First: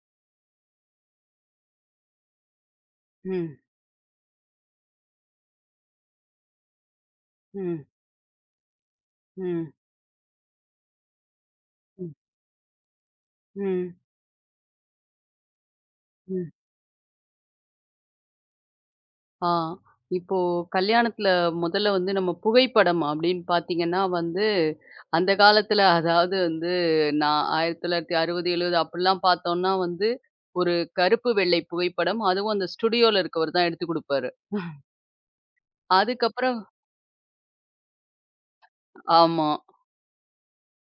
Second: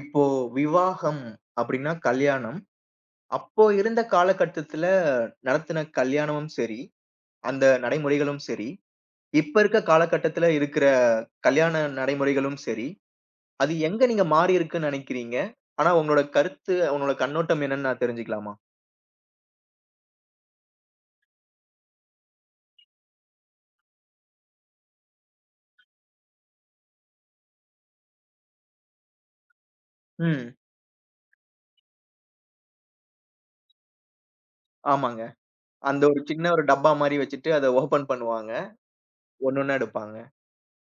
இப்போ விவாகம் அப்படின்னா கல்யாணம். ம், அப்போ இருந்த காலகட்டத்துல நடத்தின கல்யாணமும் சரி, அந்த ம், நடைமுறைகளும் சரி, இப்ப ம், இருக்க காலகட்டத்துல இருக்கிற கல்யாண ம், நடைமுறைகளும் சரி, அது ம், எங்க நீங்க மாறி இருக்குன்னு நினைக்கிறீங்க? ஆனா உங்களோட ம். கருத்து, உங்களோட கண்ணோட்டம் என்னன்னு நான் தெரிஞ்சுக்கலாமா? ஆ இப்போ கல்யாணத்துல முதல்ல வந்து நம்ம புகைப்படம் அப்படின்னு பார்த்தீங்கன்னா வந்து, அந்த காலத்துல அதாவது வந்து நான் 1960, 70 அப்படிலாம் பார்த்தோம்னா வந்து, ம். ஒரு கருப்பு வெள்ளை புகைப்படம். அதுவும் அந்த ஸ்டுடியோல இருக்கவர் தான் எடுத்துக் குடுப்பாரு. ஆமாங்க. அந்த ஒரு சின்ன அதுக்கப்புறம் ஒரு டப்பா மாரி வச்சுட்டு அத ஓப்பன் பண்ணுவாங்க. ஆமா, ஒண்ணு ஒண்ணா எடுப்பாங்க.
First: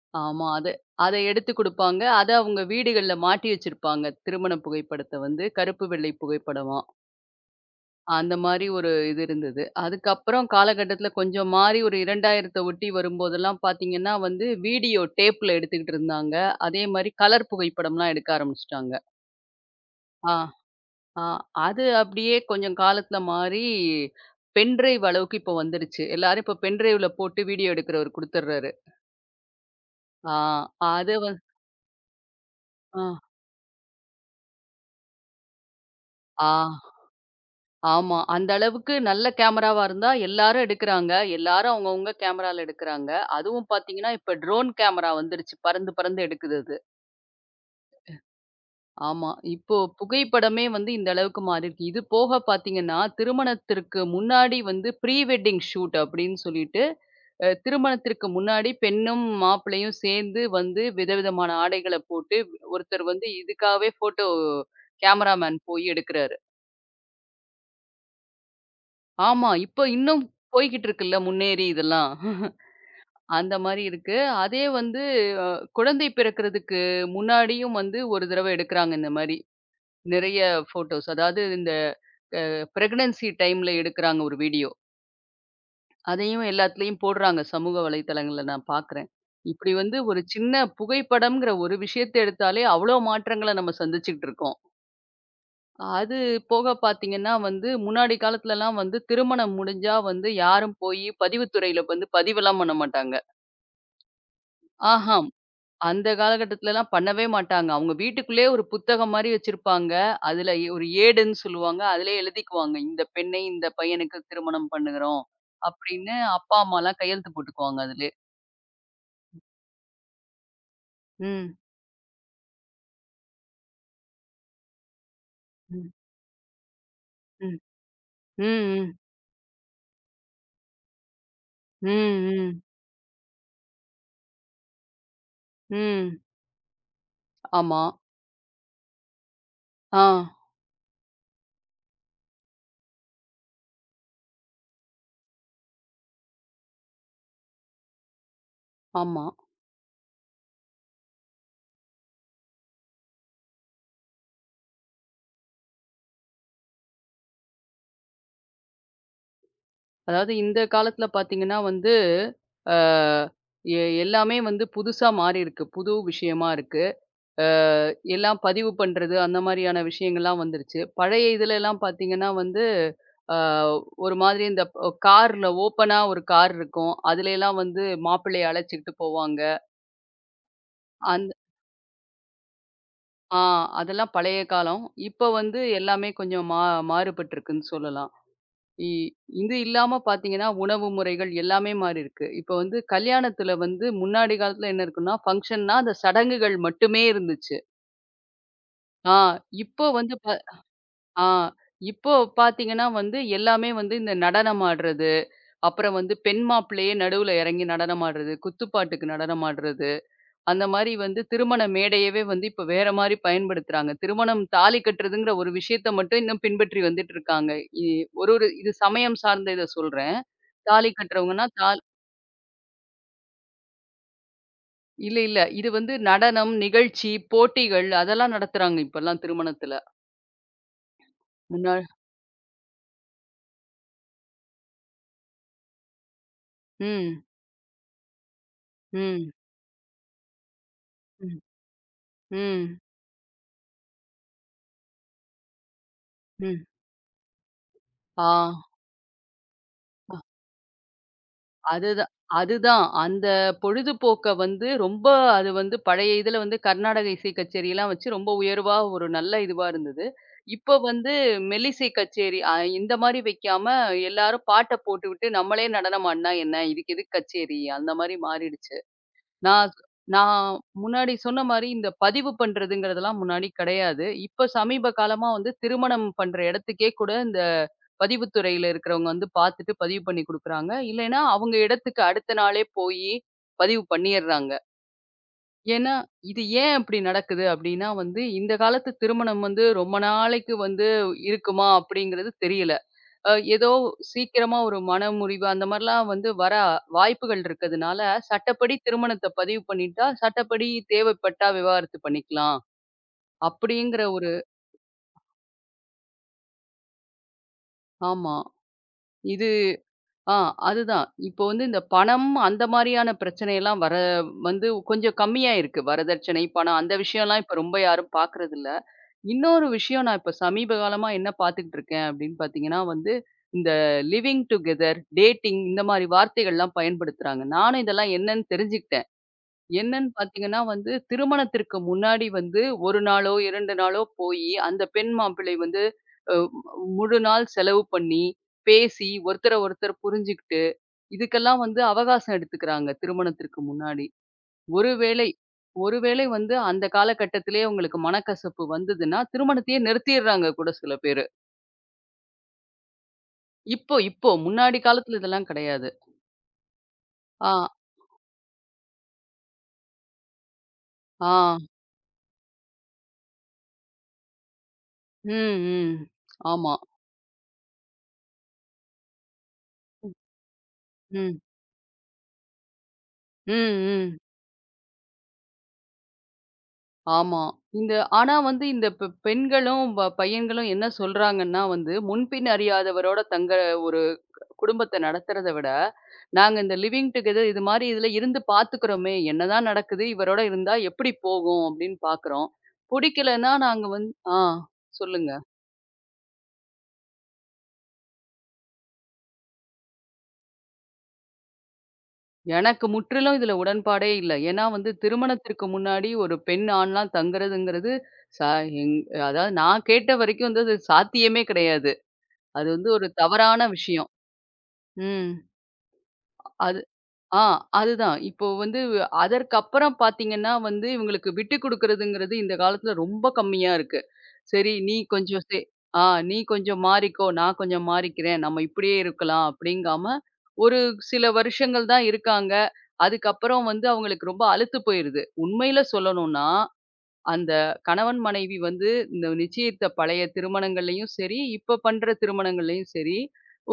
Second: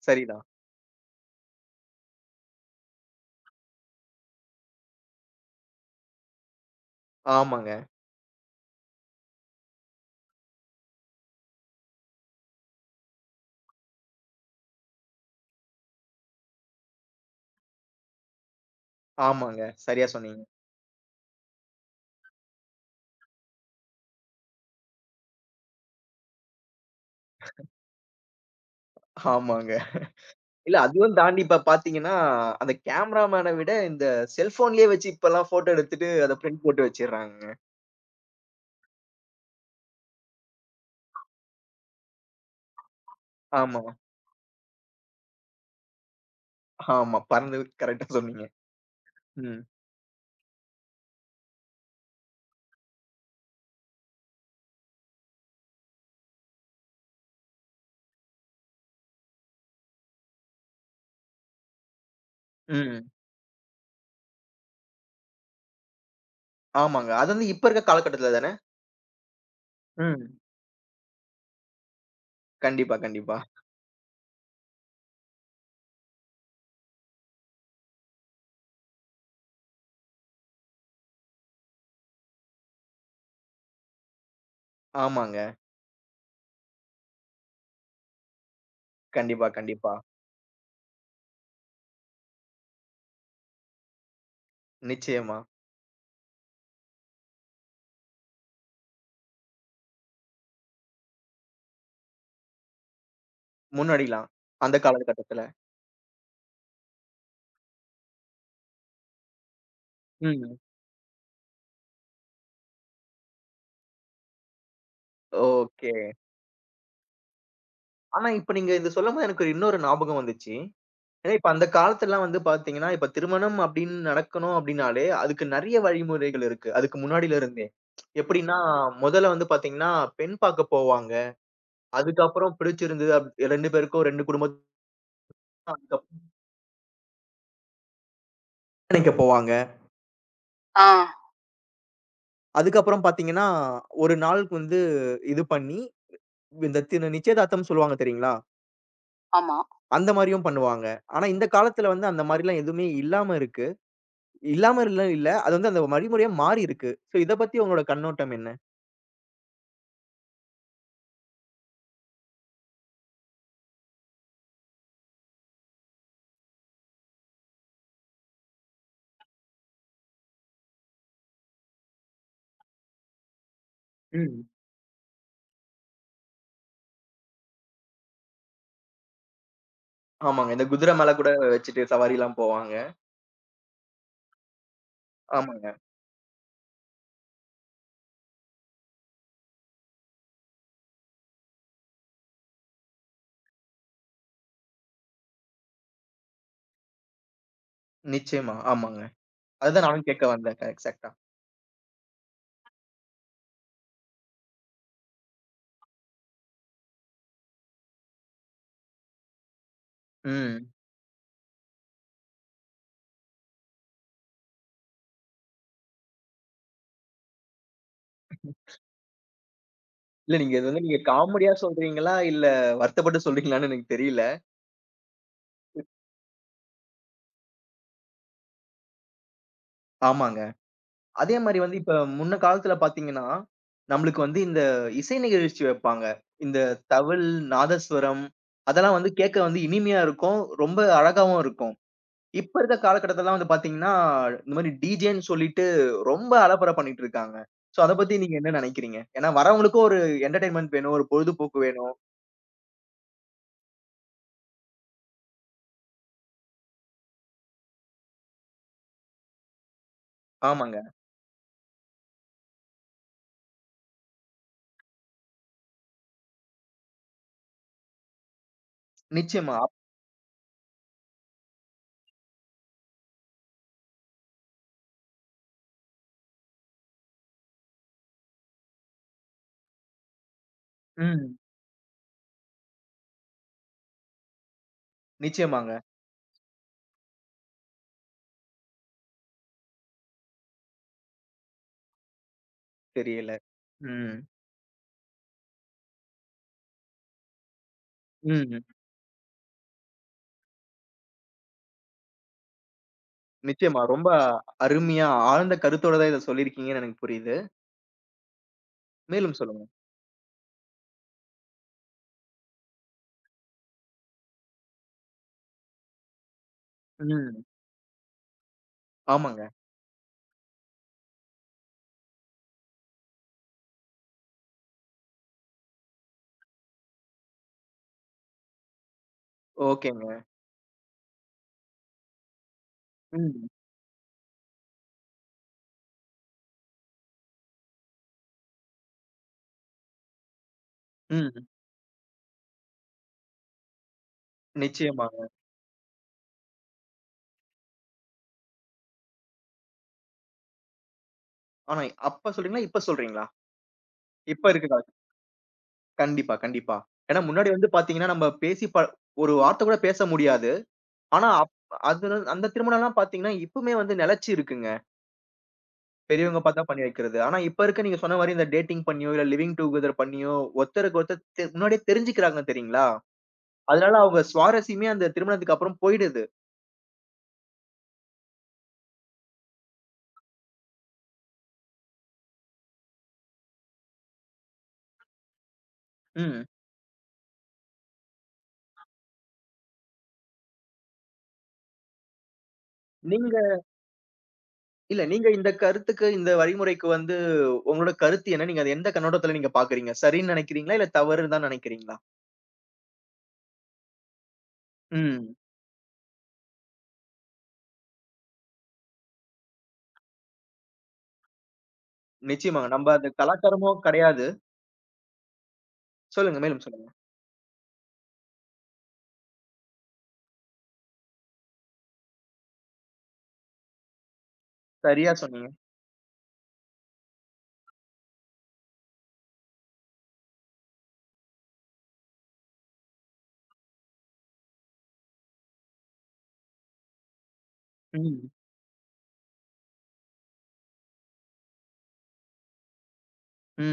சரிதான். ஆமா. அது அத எடுத்துக் குடுப்பாங்க. அத அவங்க வீடுகள்ல மாட்டி வச்சிருப்பாங்க. திருமண புகைப்படத்த வந்து கருப்பு வெள்ளை புகைப்படமா. ஆமாங்க, அந்த மாரி ஒரு இது இருந்தது. அதுக்கப்புறம் காலகட்டத்தில கொஞ்சம் மாறி ஒரு 2000த்த ஒட்டி வரும்போதெல்லாம் பார்த்தீங்கன்னா வந்து, வீடியோ டேப்ல எடுத்துக்கிட்டு இருந்தாங்க. அதே மாரி கலர் புகைப்படம்லாம் எடுக்க ஆரம்பிச்சுட்டாங்க. ஆமாங்க. சரியா ஆ, சொன்னீங்க. ஆ. அது அப்படியே கொஞ்சம் காலத்தில மாறி பென்டிரைவ் அளவுக்கு இப்போ வந்துருச்சு. எல்லாரும் இப்போ பென்டிரைவ்ல போட்டு வீடியோ எடுக்கிறவர் குடுத்துடுறாரு. ஆமாங்க. ஆ, இல்ல அது அதுவும் வந் தாண்டி இப்ப பார்த்தீங்கன்னா, அந்த ஆ, கேமராமேன விட இந்த செல்ஃபோன்லயே வச்சு இப்பல்லாம் ஃபோட்டோ எடுத்துட்டு அத ஆ. பிரிண்ட் போட்டு வச்சுர்றாங்கங்க. ஆமா. அந்த அளவுக்கு நல்ல கேமராவா இருந்தா எல்லாரும் எடுக்குறாங்க. எல்லாரும் அவங்கவங்க கேமரால எடுக்குறாங்க. அதுவும் ஆமா, பார்த்தீங்கன்னா, இப்ப ட்ரோன் கேமரா வந்துருச்சு. பறந்து பறந்து எடுக்குது அது. ஆமா. பறந்து கரெக்ட்டா சொன்னீங்க. ஆமா. ம், இப்போ புகைப்படமே வந்து இந்த அளவுக்கு மாறிருக்கு. இது போக பார்த்தீங்கன்னா, திருமணத்திற்கு முன்னாடி வந்து ப்ரீ வெட்டிங் ஷூட் அப்படின்னு சொல்லிட்டு, திருமணத்திற்கு முன்னாடி பெண்ணும் மாப்பிள்ளையும் சேர்ந்து வந்து விதவிதமான ஆடைகள போட்டு, ஒருத்தர் ம். வந்து இதுக்காகவே ஃபோட்டோ கேமராமேன் போய் எடுக்குறாரு. ஆமாங்க. அது வந்து இப்ப இருக்க காலகட்டத்துல தானே? ஆமா. இப்ப இன்னும் ம். போய்க்கிட்டு இருக்குல்ல முன்னேறி இதெல்லாம். கண்டிப்பா, கண்டிப்பா. அந்த மாரி இருக்கு. அதே வந்து அ குழந்தை பிறக்கிறதுக்கு முன்னாடியும் வந்து ஒரு தடவ எடுக்குறாங்க இந்த மாரி. நெறைய ஃபோட்டோஸ். அதாவது இந்த பிரெக்னன்சி டைம்ல எடுக்குறாங்க ஒரு வீடியோ. ஆமாங்க. அதையும் எல்லாத்துலயும் போடுறாங்க சமூக வலைதளங்கள்ல நான் பார்க்குறேன். கண்டிப்பா, இப்படி கண்டிப்பா. வந்து ஒரு சின்ன புகைப்படம்ங்கிற ஒரு விஷயத்த எடுத்தாலே அவ்வளோ மாற்றங்கள நம்ம சந்திச்சுக்கிட்டு இருக்கோம். நிச்சயமா. அது போக பார்த்தீங்கன்னா வந்து, முன்னாடி காலத்துலலாம் வந்து திருமணம் முடிஞ்சா வந்து யாரும் போயி பதிவுத்துறையில வந்து பதிவெல்லாம் பண்ண மாட்டாங்க. முன்னாடிலாம். அந்த ஆஹாம். காலகட்டத்துல. அந்த காலகட்டத்துலலாம் பண்ணவே மாட்டாங்க. அவங்க வீட்டுக்குள்ளேயே ஒரு புத்தகம் மாரி வச்சிருப்பாங்க. அதுல ம். ஒரு ஏடுன்னு சொல்லுவாங்க. அதிலே எழுதிக்குவாங்க. இந்த பெண்ணை இந்த பையனுக்கு திருமணம் பண்ணுகிறோம். ஓகே. அப்படின்னு அப்பா, அம்மாலாம் கையெழுத்து போட்டுக்குவாங்க அதிலே. ஆனா இப்ப நீங்க இத சொல்லும்போது எனக்கு இன்னொரு ஞாபகம் வந்துச்சு. ஏன்னா, இப்ப ம். அந்த காலத்துலலாம் வந்து பாத்தீங்கன்னா, இப்ப திருமணம் அப்படின்னு நடக்கணும் அப்படின்னாலே, அதுக்கு நெறைய ம். வழிமுறைகள் இருக்கு. அதுக்கு முன்னாடில ம். இருந்தே. ம். எப்படின்னா, ம். முதல்ல வந்து பாத்தீங்கன்னா, பெண் பாக்க போவாங்க. ம். அதுக்கப்புறம் ம். பிடிச்சிருந்தது 2 பேருக்கும் 2 குடும்பத்துக்கும் ம். அதுக்கப்புறம் ஆமா. நிக்க போவாங்க. ஆ. ஆ. அதுக்கப்புறம் பாத்தீங்கன்னா, ஒரு நாளுக்கு வந்து இது பண்ணி, இந்த திரு நிச்சயதார்த்தம்னு சொல்லுவாங்க தெரியுங்களா? ஆமா. ஆமா. அந்த மாரியும் பண்ணுவாங்க. ஆனா இந்த காலத்துல வந்து அந்த மாரிலாம் எதுவுமே இல்லாம இருக்கு. இல்லாம இல்ல இல்ல. அது வந்து அந்த வழிமுறையா மாறி இருக்கு. சோ இத பத்தி உங்களோட கண்ணோட்டம் என்ன? அதாவது இந்த காலத்துல பாத்தீங்கன்னா வந்து, அ எ எல்லாமே வந்து புதுசா மாறியிருக்கு. புது விஷயமா இருக்கு. அ எல்லாம் பதிவு பண்றது, அந்த மாரியான விஷயங்கள்லாம் வந்துருச்சு. பழைய இதுலலாம் பாத்தீங்கன்னா வந்து, அ ஒரு மாதிரி ம். இந்த கார்ல ஓப்பனா ஒரு கார் இருக்கும். அதுலலாம் வந்து மாப்பிள்ளைய அழைச்சுக்கிட்டு போவாங்க. ஆமாங்க. இந்த குதிரை மேல கூட அந்த வச்சுட்டு சவாரிலாம் போவாங்க. ஆ அதெல்லாம் பழைய காலம். இப்ப வந்து ஆமாங்க. எல்லாமே கொஞ்சம் மாறுபட்டிருக்குன்னு சொல்லலாம். இ இது இல்லாம பார்த்தீங்கன்னா, உணவு முறைகள் எல்லாமே மாறியிருக்கு. இப்ப வந்து கல்யாணத்துல வந்து முன்னாடி காலத்துல என்ன இருக்குன்னா, ஃபங்ஷன்னா அந்த சடங்குகள் மட்டுமே இருந்துச்சு. நிச்சயமா. ஆமாங்க. ஆ இப்போ அதுதான் நானும் வந்து ப கேட்க வந்தேன். எக்ஸாக்ட்டா. ஆ இப்போ பார்த்தீங்கன்னா வந்து எல்லாமே வந்து இந்த நடனம் ஆடுறது, அப்புறம் வந்து பெண் மாப்பிள்ளையே நடுவுல இறங்கி நடனம் ஆடுறது, குத்துப்பாட்டுக்கு நடனம் ஆடுறது, அந்த ம். மாரி வந்து திருமண மேடையவே வந்து இப்ப வேற மாரி பயன்படுத்துறாங்க. திருமணம் தாலி கட்டுறதுங்கிற ஒரு விஷயத்த மட்டும் இன்னும் பின்பற்றி வந்துட்டு இருக்காங்க. இ ஒரு ஒரு இது சமயம் சார்ந்த இத சொல்றேன். இல்ல நீங்க இது வந்து தாலி நீங்க கட்டுறவங்கன்னா, காமெடியா தால் சொல்றீங்களா? இல்ல வருத்தப்பட்டு சொல்றீங்களான்னு எனக்கு தெரியல. இல்ல, இல்ல. இது வந்து நடனம், நிகழ்ச்சி, போட்டிகள் அதெல்லாம் நடத்துறாங்க இப்பல்லாம் திருமணத்துல. ஆமாங்க. அதே மாரி முன்னா வந்து இப்ப முன்ன காலத்துல பார்த்தீங்கன்னா, நம்மளுக்கு வந்து இந்த இசை நிகழ்ச்சி வைப்பாங்க. இந்த ம், தவில், நாதஸ்வரம் அதெல்லாம் வந்து ம், கேட்க வந்து இனிமையா இருக்கும். ரொம்ப ம், அழகாவும் இருக்கும். இப்ப இருக்க ம், காலகட்டத்திலலாம் வந்து பார்த்தீங்கன்னா, இந்த மாரி டிஜேன்னு சொல்லிட்டு ரொம்ப ம். அலப்பற பண்ணிட்டு இருக்காங்க. சோ அத பத்தி ஆ நீங்க என்ன நெனைக்கிறீங்க? ஏன்னா வரவங்களுக்கும் ஒரு என்டர்டெயின்மென்ட் வேணும், ஒரு பொழுதுபோக்கு வேணும். அதுதான். அதுதான். அந்த பொழுதுபோக்க வந்து ரொம்ப அது வந்து பழைய இதுல வந்து கர்நாடக இசை கச்சேரியெல்லாம் வச்சு ரொம்ப உயர்வா ஒரு நல்ல இதுவா இருந்தது. ஆமாங்க. இப்ப வந்து மெல்லிசை கச்சேரி இந்த மாரி வைக்காம எல்லாரும் பாட்ட போட்டுவிட்டு நம்மளே நடனம் ஆடுனா என்ன? இதுக்கு எதுக்கு கச்சேரி? அந்த மாரி மாறிடுச்சு. நிச்சயமா. நான் நான் முன்னாடி சொன்ன மாரி இந்த பதிவு பண்றதுங்கிறதெல்லாம் முன்னாடி கிடையாது. இப்ப சமீப காலமா வந்து திருமணம் பண்ற இடத்துக்கே கூட இந்த பதிவுத்துறையில இருக்கிறவங்க வந்து பார்த்துட்டு பதிவு பண்ணி குடுக்குறாங்க. இல்லைன்னா ம். அவங்க இடத்துக்கு அடுத்த நாளே போயி பதிவு பண்ணிர்றாங்க. நிச்சயமாங்க. ஏன்னா, இது ஏன் அப்படி நடக்குது அப்படின்னா வந்து, இந்த காலத்து திருமணம் வந்து ரொம்ப நாளைக்கு வந்து இருக்குமா அப்படிங்கிறது தெரியல. தெரியல. ஏதோ ம். சீக்கிரமா ஒரு மனமுறிவு அந்த மாரிலாம் வந்து வர வாய்ப்புகள் இருக்கதுனால, ம். சட்டப்படி திருமணத்த பதிவு பண்ணிட்டா, சட்டப்படி தேவைப்பட்டா விவாகரத்து பண்ணிக்கலாம். நிச்சயமா. அப்படிங்கிற ரொம்ப ஒரு அருமையா ஆழ்ந்த கருத்தோட தான் இத சொல்லியிருக்கீங்கன்னு எனக்கு புரியுது. ஆமா. மேலும் இது சொல்லுங்க. ஆ அதுதான். இப்போ வந்து இந்த பணம் அந்த மாரியான பிரச்சனையெல்லாம் வர வந்து கொஞ்சம் கம்மியா இருக்கு. வரதட்சணை, பணம் அந்த விஷயம்லாம் ம். இப்ப ரொம்ப யாரும் பார்க்கறதில்ல. ஆமாங்க. இன்னொரு விஷயம் நான் இப்ப சமீப காலமா என்ன பார்த்துக்கிட்டு இருக்கேன் அப்படின்னு பார்த்தீங்கன்னா வந்து, இந்த லிவிங் டுகெதர், டேட்டிங் இந்த மாரி வார்த்தைகள்லாம் பயன்படுத்துறாங்க. நானும் இதெல்லாம் என்னன்னு தெரிஞ்சுக்கிட்டேன். என்னன்னு ஓகேங்க. பார்த்தீங்கன்னா வந்து, திருமணத்திற்கு முன்னாடி வந்து 1 நாளோ, ம். 2 நாளோ போயி, அந்த பெண் மாப்பிள்ளை வந்து அ முழு நாள் செலவு பண்ணி, பேசி, ஒருத்தர ஒருத்தர் புரிஞ்சுக்கிட்டு, ம். இதுக்கெல்லாம் வந்து அவகாசம் எடுத்துக்கிறாங்க திருமணத்திற்கு முன்னாடி. நிச்சயமாங்க. ஒருவேளை ஒருவேளை வந்து அந்த காலகட்டத்திலேயே உங்களுக்கு மனக்கசப்பு வந்ததுன்னா, திருமணத்தையே நிறுத்திர்றாங்க கூட சில பேரு. ஆனா அப்ப சொல்றீங்களா? இப்ப சொல்றீங்களா? இப்போ இப்போ இப்ப இருக்க முன்னாடி காலத்துல இதெல்லாம் கிடையாது. கண்டிப்பா, கண்டிப்பா. ஏன்னா முன்னாடி ஆ, வந்து பாத்தீங்கன்னா, நம்ம பேசி ஒரு வார்த்தை கூட பேச முடியாது. ஆனா ஆ. அது அந்த திருமணம்லாம் பாத்தீங்கன்னா, இப்பவுமே வந்து நிலைச்சு இருக்குங்க. ம், ம். பெரியவங்க பாத்தா ஆமா. பண்ணி வைக்கிறது. ஆனா இப்ப இருக்க நீங்க சொன்ன மாரி இந்த டேட்டிங் பண்ணியோ, இல்ல லிவிங் டுகெதர் பண்ணியோ, ஒருத்தருக்கு ஒருத்தர் ம். முன்னாடியே தெரிஞ்சுக்கிறாங்க தெரியுங்களா? ம், அதனால ம். அவங்க சுவாரஸ்யமே அந்த திருமணத்துக்கு அப்புறம் போயிடுது. ஆமா. இந்த ஆனா வந்து இந்த பெண்களும், பையன்களும் என்ன சொல்றாங்கன்னா வந்து, முன்பின் அறியாதவரோட தங்க குடும்பத்த நடத்துறத விட, ம். நாங்க இந்த லிவிங் டுகெதர் இது மாரி இதுல இருந்து பார்த்துக்கிறோமே, என்னதான் நடக்குது? இவரோட இருந்தா எப்படி போகும்? அப்படின்னு பார்க்குறோம். நீங்க புடிக்கலன்னா நாங்க வந்து இல்ல நீங்க சொல்லுங்க. இந்த கருத்துக்கு, இந்த வழிமுறைக்கு வந்து உங்களோட கருத்து என்ன? நீங்க அத எந்த கண்ணோட்டத்துல நீங்க பாக்குறீங்க? சரின்னு நினைக்கிறீங்களா? இல்ல தவறுன்னு தான் நினைக்கிறீங்களா? எனக்கு முற்றிலும் இதுல உடன்பாடே இல்ல. ஏன்னா வந்து ம். திருமணத்திற்கு முன்னாடி ஒரு பெண், ஆண்லாம் தங்குறதுங்கிறது ச எங் அதாவது நான் கேட்ட வரைக்கும் வந்து அது சாத்தியமே கிடையாது. அது நிச்சயமாங்க. வந்து நம்ம ஒரு அது தவறான கலாச்சாரமும் விஷயம். கிடையாது. ம். சொல்லுங்க. மேலும் அது சொல்லுங்க. ஆ, அதுதான். இப்போ வந்து அதற்கப்புறம் பார்த்தீங்கன்னா வந்து, இவங்களுக்கு விட்டு குடுக்குறதுங்கிறது இந்த காலத்துல ரொம்ப கம்மியா இருக்கு. சரி, நீ சரியா கொஞ்சம் சொன்னீங்க. சே ஆ நீ கொஞ்சம் மாறிக்கோ, நான் கொஞ்சம் மாறிக்கிறேன். நம்ம இப்படியே இருக்கலாம் அப்படிங்காம, ஒரு சில வருஷங்கள் தான் இருக்காங்க. அதுக்கப்புறம் வந்து அவங்களுக்கு ரொம்ப அலுத்து போயிருது. உண்மையில சொல்லணும்னா, அந்த கணவன் ம். மனைவி வந்து இந்த நிச்சயித்த பழைய திருமணங்கள்லயும் சரி, இப்ப பண்ற திருமணங்கள்லயும் சரி,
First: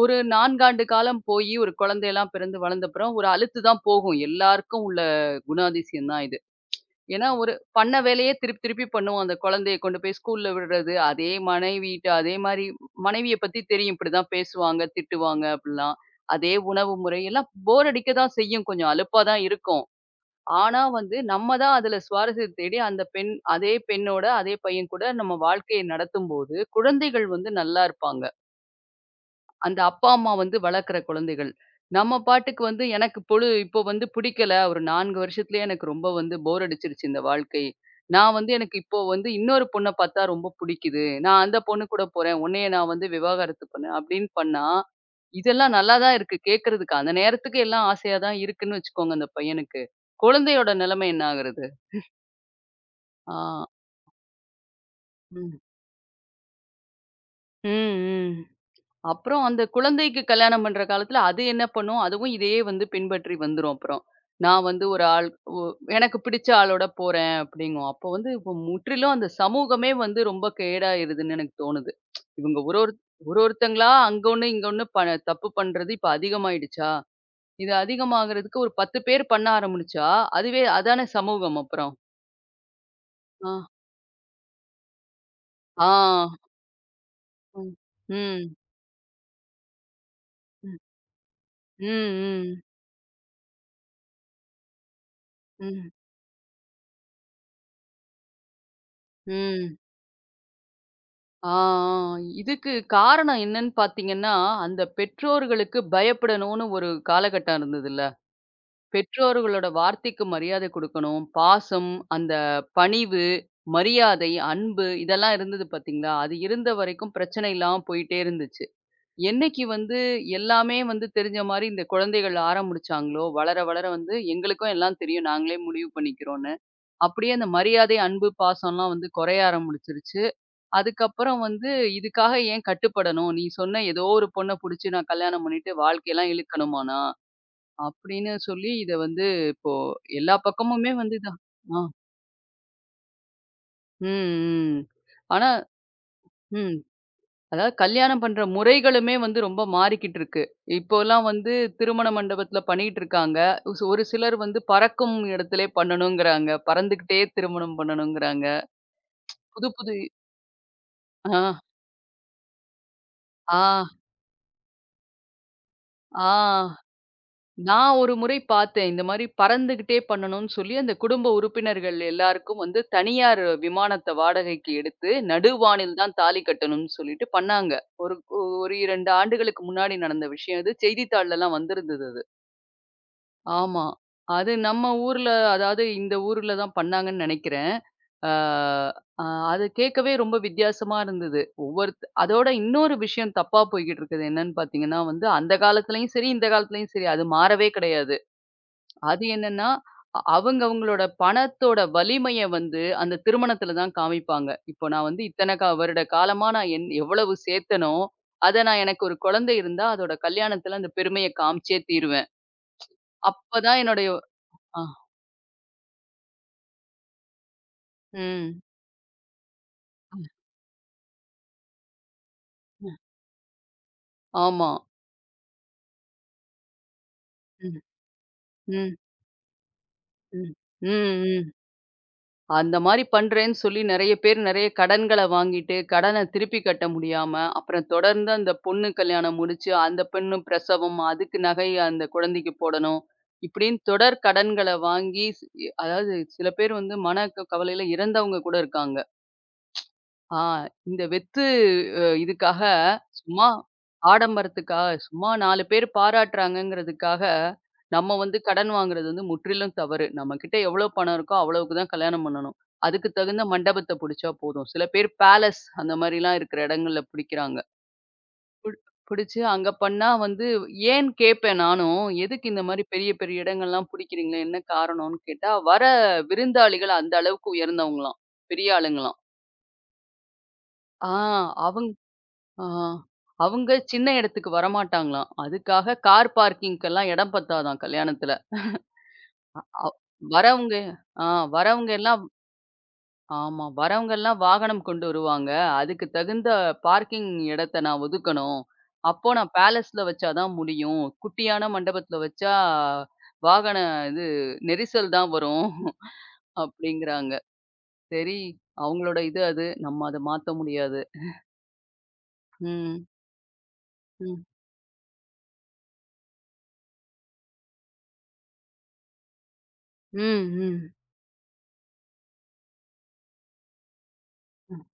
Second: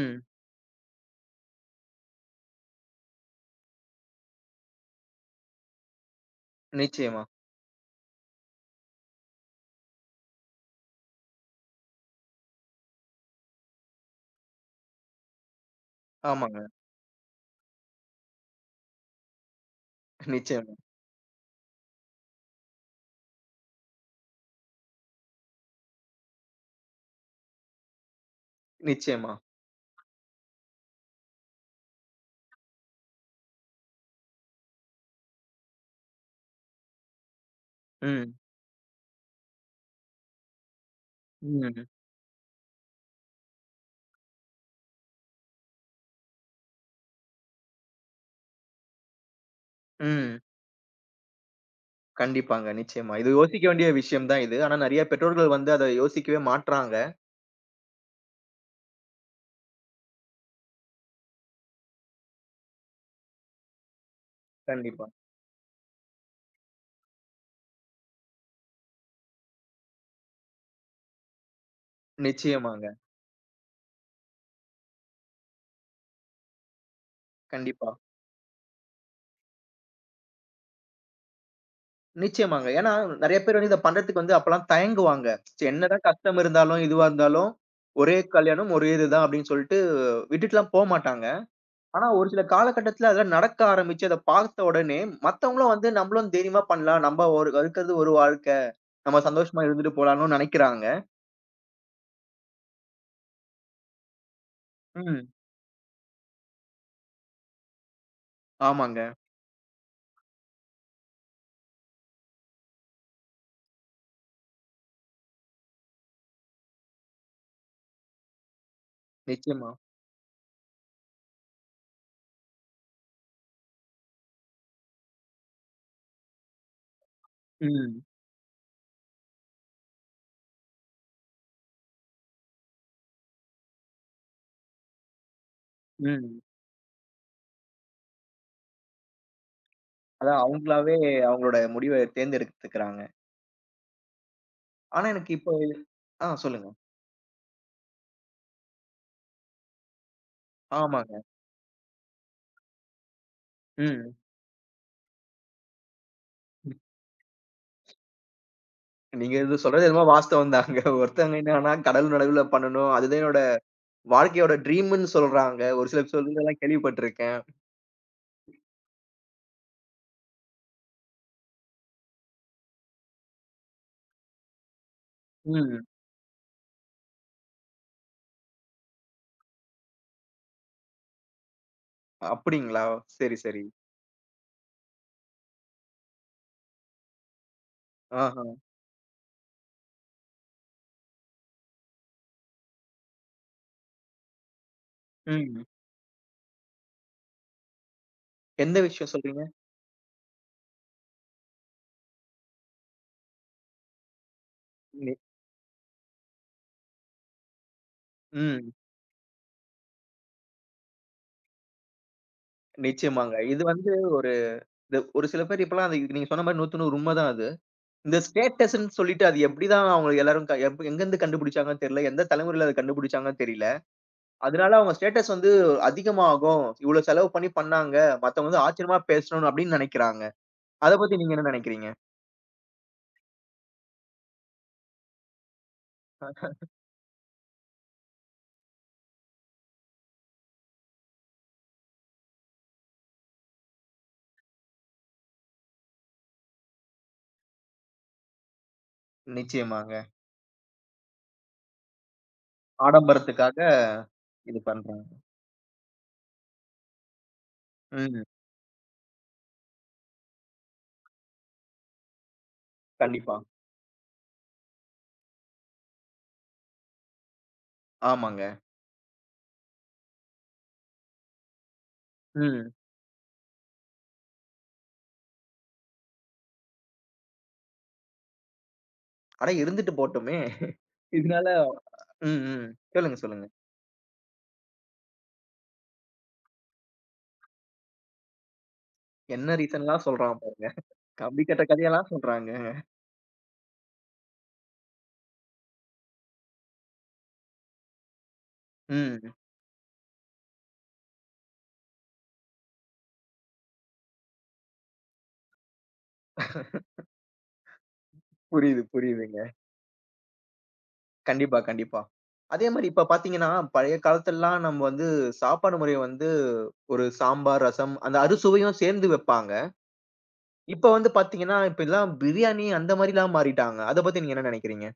ஒரு 4 ஆண்டு காலம் போயி ஒரு குழந்தையெல்லாம் பிறந்து வளர்ந்தப்புறம் ஒரு அலுத்து தான் போகும். எல்லாருக்கும் உள்ள குணாதிசயம் தான் இது. நிச்சயமா. ஏன்னா, ஒரு பண்ண வேலையே திருப்பி திருப்பி பண்ணுவோம். அந்த குழந்தைய கொண்டு போய் ஸ்கூல்ல விடுறது, அதே மனைவிட்ட அதே மாரி மனைவிய பத்தி தெரியும். இப்படிதான் பேசுவாங்க, திட்டுவாங்க அப்படிலாம். அதே ஆமாங்க. உணவு முறை எல்லாம் போர் அடிக்க தான் செய்யும். கொஞ்சம் அலுப்பா தான் இருக்கும். நிச்சயமா, ஆனா வந்து, நம்ம தான் அதுல சுவாரஸ்யம் தேடி அந்த பெண் அதே பெண்ணோட, அதே பையன் கூட நம்ம வாழ்க்கையை நடத்தும்போது, குழந்தைகள் வந்து நல்லா இருப்பாங்க. நிச்சயமா. அந்த அப்பா, அம்மா வந்து வளர்க்குற குழந்தைகள். நம்ம பாட்டுக்கு வந்து எனக்கு பொழு இப்போ வந்து பிடிக்கல. ஒரு 4 வருஷத்துலயே எனக்கு ரொம்ப வந்து போர் அடிச்சிருச்சு இந்த வாழ்க்கை. ம். நான் வந்து எனக்கு இப்போ வந்து இன்னொரு பொண்ண பார்த்தா ரொம்ப பிடிக்குது. நான் அந்த பொண்ணு ம். கூட போறேன். உன்னைய நான் வந்து விவாகரத்து பண்ணேன் அப்படின்னு பண்ணா, இதெல்லாம் நல்லா தான் இருக்கு கேட்கறதுக்கு. அந்த நேரத்துக்கு எல்லாம் ஆசையா தான் இருக்குன்னு வச்சுக்கோங்க அந்த பையனுக்கு. ம். குழந்தையோட நிலைமை என்ன ஆகுறது? கண்டிப்பாங்க. நிச்சயமா. இது ஆ. யோசிக்க வேண்டிய விஷயம் தான் இது. ஆனா நெறைய பெற்றோர்கள் ம். வந்து அத யோசிக்கவே மாட்றாங்க. ம், ம். அப்புறம் அந்த குழந்தைக்கு கல்யாணம் பண்ற காலத்துல அது என்ன பண்ணும்? அதுவும் இதையே வந்து பின்பற்றி வந்துரும் அப்புறம். நான் வந்து ஒரு கண்டிப்பா. ஆள் ஒ எனக்கு பிடிச்ச ஆளோட போறேன் அப்படிங்கும். அப்போ வந்து இப்ப முற்றிலும் அந்த சமூகமே வந்து ரொம்ப கேடாயிருதுன்னு எனக்கு தோணுது. இவங்க ஒரு நிச்சயமாங்க. ஒரு ஒரு ஒருத்தங்களா அங்க ஒண்ணு, இங்க ஒண்ணு ப தப்பு பண்றது இப்ப அதிகமாயிடுச்சா? இது கண்டிப்பா. அதிகமாகறதுக்கு ஒரு 10 பேர் பண்ண ஆரம்பிச்சா, அதுவே அதானே சமூகம் அப்புறம். நிச்சயமாங்க. ஏன்னா நெறைய ஆ. பேர் வந்து இத பண்றதுக்கு வந்து அப்பலாம் தயங்குவாங்க. சரி ஆ. என்னதான் கஷ்டம் இருந்தாலும், இதுவா இருந்தாலும், ம். ஒரே ம். கல்யாணம், ஒரே இதுதான் அப்டின்னு சொல்ட்டு விட்டுட்டுலாம் ம். போமாட்டாங்க. ஆனா, ஒரு சில ம். காலகட்டத்துல அதெல்லாம் நடக்க ஆரம்பிச்சு, அத பார்த்த உடனே, மத்தவங்களும் வந்து ம். நம்மளும் தைரியமா பண்ணலாம். நம்ம ஒரு இருக்கிறது ஒரு வாழ்க்கை. நம்ம சந்தோஷமா ம். இருந்துட்டு போலாம்ன்னு நெனைக்கிறாங்க. ஆ, ஆ. இதுக்கு காரணம் என்னன்னு பார்த்தீங்கன்னா, அந்த ம். பெற்றோர்களுக்கு பயப்படணும்னு ஒரு காலகட்டம் இருந்ததுல்ல. ஆமாங்க. பெற்றோர்களோட வார்த்தைக்கு மரியாதை குடுக்கணும். பாசம், அந்த பணிவு, மரியாதை, அன்பு இதெல்லாம் இருந்தது பார்த்தீங்களா? அது இருந்த வரைக்கும் பிரச்சனை இல்லாம போயிட்டே இருந்துச்சு. என்னைக்கு நிச்சயமா. வந்து எல்லாமே வந்து தெரிஞ்ச மாரி இந்த குழந்தைகள் ஆரம்பிச்சாங்களோ, வளர வளர வந்து எங்களுக்கும் எல்லாம் தெரியும். நாங்களே முடிவு பண்ணிக்கிறோம்ன்னு. அப்படியே அந்த மரியாதை, ம். அன்பு, பாசம்லாம் வந்து குறைய ஆரம்பிச்சுருச்சு. அதுக்கப்புறம் வந்து இதுக்காக ஏன் கட்டுப்படணும்? நீ சொன்ன ஏதோ ஒரு பொண்ண புடிச்சு நான் கல்யாணம் பண்ணிட்டு வாழ்க்கையெல்லாம் ம். இழுக்கணுமா நான்? அப்படின்னு சொல்லி இத வந்து இப்போ எல்லா அதான் பக்கமுமே அவங்களாவே வந்து இதான் அவங்களோட ஆ. முடிவ தேர்ந்தெடுத்துக்கிறாங்க. ம், ம். ஆனா, எனக்கு ஆனா இப்போ இது- ஆ சொல்லுங்க. ம். அதாவது கல்யாணம் பண்ற முறைகளுமே வந்து ரொம்ப மாறிக்கிட்டு இருக்கு. ஆமாங்க. இப்போலாம் வந்து திருமண மண்டபத்துல பண்ணிட்டு இருக்காங்க. ஒரு ம். சிலர் வந்து பறக்கும் இடத்திலே பண்ணணுங்கிறாங்க. பறந்துகிட்டே திருமணம் பண்ணணுங்கிறாங்க. நீங்க இது புது சொல்றது புது என்னமோ வாஸ்தவம் தாங்க. ஒருத்தவங்க ஆ, என்னன்னா, கடல் நடுவுல பண்ணணும். அதுதான் என்னோட ஆ, வாழ்க்கையோட ட்ரீம்ன்னு சொல்றாங்க. ஒரு சில ஆ. சொல்றதெல்லாம் கேள்விப்பட்டுருக்கேன். நான் ஒரு முறை பார்த்தேன். இந்த மாரி பறந்துகிட்டே பண்ணணும்னு சொல்லி, அந்த குடும்ப உறுப்பினர்கள் எல்லாருக்கும் வந்து தனியார் விமானத்த வாடகைக்கு எடுத்து, ம். நடுவானில் தான் தாலி கட்டணும்னு சொல்லிட்டு பண்ணாங்க. ஒரு ஒரு 2 ஆண்டுகளுக்கு முன்னாடி நடந்த விஷயம் இது. செய்தித்தாள்லலாம் வந்திருந்தது அது. அப்படிங்களா? சரி, சரி. ஆமா. அது நம்ம ஊர்ல, அதாவது இந்த ஊர்ல தான் பண்ணாங்கன்னு நெனைக்கிறேன். ஆ ஆஹா. அ அது கேட்கவே ரொம்ப வித்தியாசமா இருந்தது. அதோட இன்னொரு விஷயம் தப்பா போய்க்கிட்டு இருக்குது. என்னன்னு பார்த்தீங்கன்னா வந்து, அந்த ம். காலத்துலயும் சரி, இந்த காலத்துலயும் சரி அது மாறவே கிடையாது. எந்த விஷயம் அது சொல்றீங்க? என்னன்னா, அவங்க அவங்களோட பணத்தோட வலிமைய வந்து அந்த திருமணத்துல தான் காமிப்பாங்க. இப்போ நான் நி வந்து இத்தன கா வருட காலமா நான் என் எவ்வளவு சேர்த்தேனோ, அத ம். நான் எனக்கு ஒரு குழந்தை இருந்தா அதோட கல்யாணத்துல அந்த பெருமைய காமிச்சே தீருவேன். நிச்சயமாங்க. அப்பதான் என்னுடைய ஒரு ஆ. இது ஒரு சில பேர் இப்பலாம் அது நீங்க சொன்ன மாரி 100க்கு 100 உண்மதான் அது. இந்த ம். ஸ்டேட்டஸ்ன்னு சொல்லிட்டு அது எப்படிதான் அவங்க எல்லாரும் க எப் எங்கருந்து கண்டுபிடிச்சாங்கன்னு தெரியல. எந்த தலைமுறையில அத கண்டுபிடிச்சாங்கன்னு தெரியல. ஆமா. அதனால அவங்க ஸ்டேட்டஸ் வந்து அதிகமாகும். இவ்வளோ செலவு பண்ணி ம். பண்ணாங்க. மத்தவங்க வந்து ம். ஆச்சரியமா பேசணும் அப்படின்னு நெனைக்கிறாங்க. ம். ம். அத பத்தி நீங்க என்ன ம். நெனைக்கிறீங்க? அந்த மாரி பண்றேன்னு சொல்லி நெறைய பேர் நெறைய கடன்கள வாங்கிட்டு, கடன திருப்பி கட்ட முடியாம, அப்புறம் தொடர்ந்து அந்த பொண்ணு கல்யாணம் முடிச்சு, அந்த பெண்ணு பிரசவம், அதுக்கு நகை அந்த குழந்தைக்கு போடணும். இப்படின்னு தொடர் கடன்கள வாங்கி ஸ் அதாவது சில பேர் வந்து மன க கவலையில இறந்தவங்க கூட இருக்காங்க. நிச்சயமாங்க. ஆ இந்த வெத்து அ இதுக்காக சும்மா ஆடம்பரத்துக்காக இது ஆடம்பரத்துக்காக பண்றாங்க. சும்மா 4 பேர் பாராட்டுறாங்கங்கிறதுக்காக, நம்ம ம். வந்து கடன் வாங்குறது வந்து முற்றிலும் தவறு. நம்மகிட்ட எவ்வளோ பணம் இருக்கோ அவ்வளவுக்கு தான் கல்யாணம் பண்ணணும். அதுக்கு கண்டிப்பா. தகுந்த மண்டபத்த புடிச்சா போதும். சில பேர் பேலஸ் அந்த மாரிலாம் இருக்கிற இடங்கள்ல பிடிக்கிறாங்க. ஆமாங்க. புடி பிடிச்சு அங்க பண்ணா வந்து ஏன் கேட்பேன் நானும். எதுக்கு இந்த ம். மாரி பெரிய பெரிய இடங்கள்லாம் புடிக்கிறீங்களே என்ன காரணம்னு கேட்டா, வர விருந்தாளிகள் அந்த அளவுக்கு உயர்ந்தவங்களாம். பெரிய ஆளுங்களாம். அட இருந்துட்டு போட்டுமே. ஆ இதனால அவங்க ம், ஆ. ம். சொல்லுங்க, சொல்லுங்க. அவங்க சின்ன இடத்துக்கு வரமாட்டாங்களாம். அதுக்காக கார் பார்க்கிங்க்கெல்லாம் இடம் பத்தாதாம் கல்யாணத்துல. என்ன அ அவ் ரீசன்லாம் சொல்றான் பாருங்க. வரவங்க ஆ கம்பி கட்ட வரவங்க கதையெல்லாம் எல்லாம் சொல்றாங்க. ஆமா. வரவங்க எல்லாம் வாகனம் கொண்டு வருவாங்க. அதுக்கு தகுந்த பார்க்கிங் இடத்த நான் ஒதுக்கணும். அப்போ ம். நான் பேலஸ்ல வச்சா தான் முடியும். குட்டியான மண்டபத்துல வச்சா வாகன இது நெரிசல் தான் வரும் அப்படிங்கிறாங்க. சரி புரியுது, அவங்களோட இது புரியுதுங்க. அது. நம்ம அத மாத்த முடியாது. கண்டிப்பா, கண்டிப்பா. அதே மாரி ம். இப்ப பார்த்தீங்கன்னா, பழைய ம். காலத்துலலாம் நம்ம வந்து சாப்பாடு முறைய வந்து ஒரு சாம்பார், ரசம் அந்த அறுசுவையும் சேர்ந்து வைப்பாங்க. ம். இப்ப ம். வந்து பார்த்தீங்கன்னா, இப்பல்லாம் பிரியாணி அந்த மாரிலாம் மாறிட்டாங்க. அத பத்தி நீங்க என்ன நினைக்கிறீங்க?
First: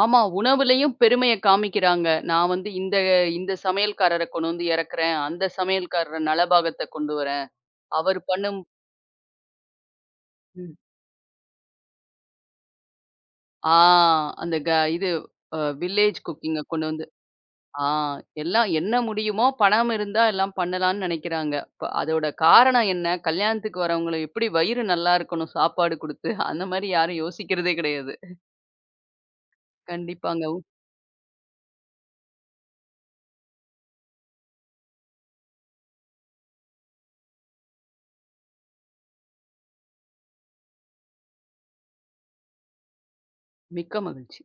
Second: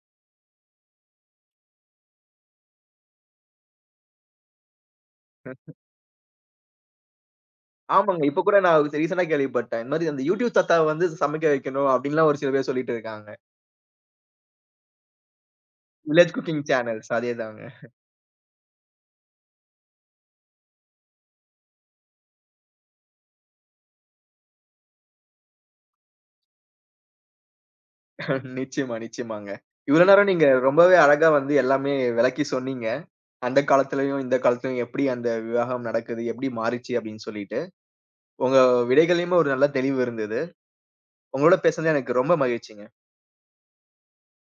ஆமா. உணவுலயும் பெருமைய காமிக்கிறாங்க. நான் வந்து இந்த இந்த சமையல்காரர கொண்டு வந்து இறக்குறேன். அந்த சமையல்காரர் நலபாகத்த கொண்டு வரேன். அவர் ஆமாங்க. இப்ப கூட பண்ணும் நான் ரீசென்ட்டா கேள்விப்பட்டேன். இந்த மாரி அந்த யூடியூப் ம். தாத்தாவ வந்து சமைக்க வைக்கணும் அப்டின்லாம் ஒரு சில பேர் சொல்லிட்டு இருக்காங்க. ஆ அந்த க இது அ வில்லேஜ் வில்லேஜ் குக்கிங்க குக்கிங் கொண்டு வந்து சேனல்ஸ் அதேதாங்க. ஆ எல்லாம் என்ன முடியுமோ பணம் இருந்தா எல்லாம் பண்ணலான்னு நெனைக்கிறாங்க. அதோட காரணம் என்ன? கல்யாணத்துக்கு வரவங்கள எப்படி வயிறு நல்லா இருக்கணும் சாப்பாடு குடுத்து, அந்த மாரி யாரும் யோசிக்கிறதே கிடையாது. நிச்சயமா, நிச்சயமாங்க. இவ்வளோ நேரம் கண்டிப்பாங்க. நீங்க ரொம்பவே அழகா வந்து எல்லாமே விளக்கி சொன்னீங்க. அந்த காலத்துலயும், இந்த காலத்துலயும் எப்படி அந்த விவாகம் நடக்குது, எப்படி மாறிச்சு அப்படின்னு சொல்லிட்டு. உங்க விடைகள்லயுமே ஒரு நல்ல தெளிவு இருந்தது. உங்களோட பேசுனது எனக்கு ரொம்ப மகிழ்ச்சிங்க. மிக்க மகிழ்ச்சி.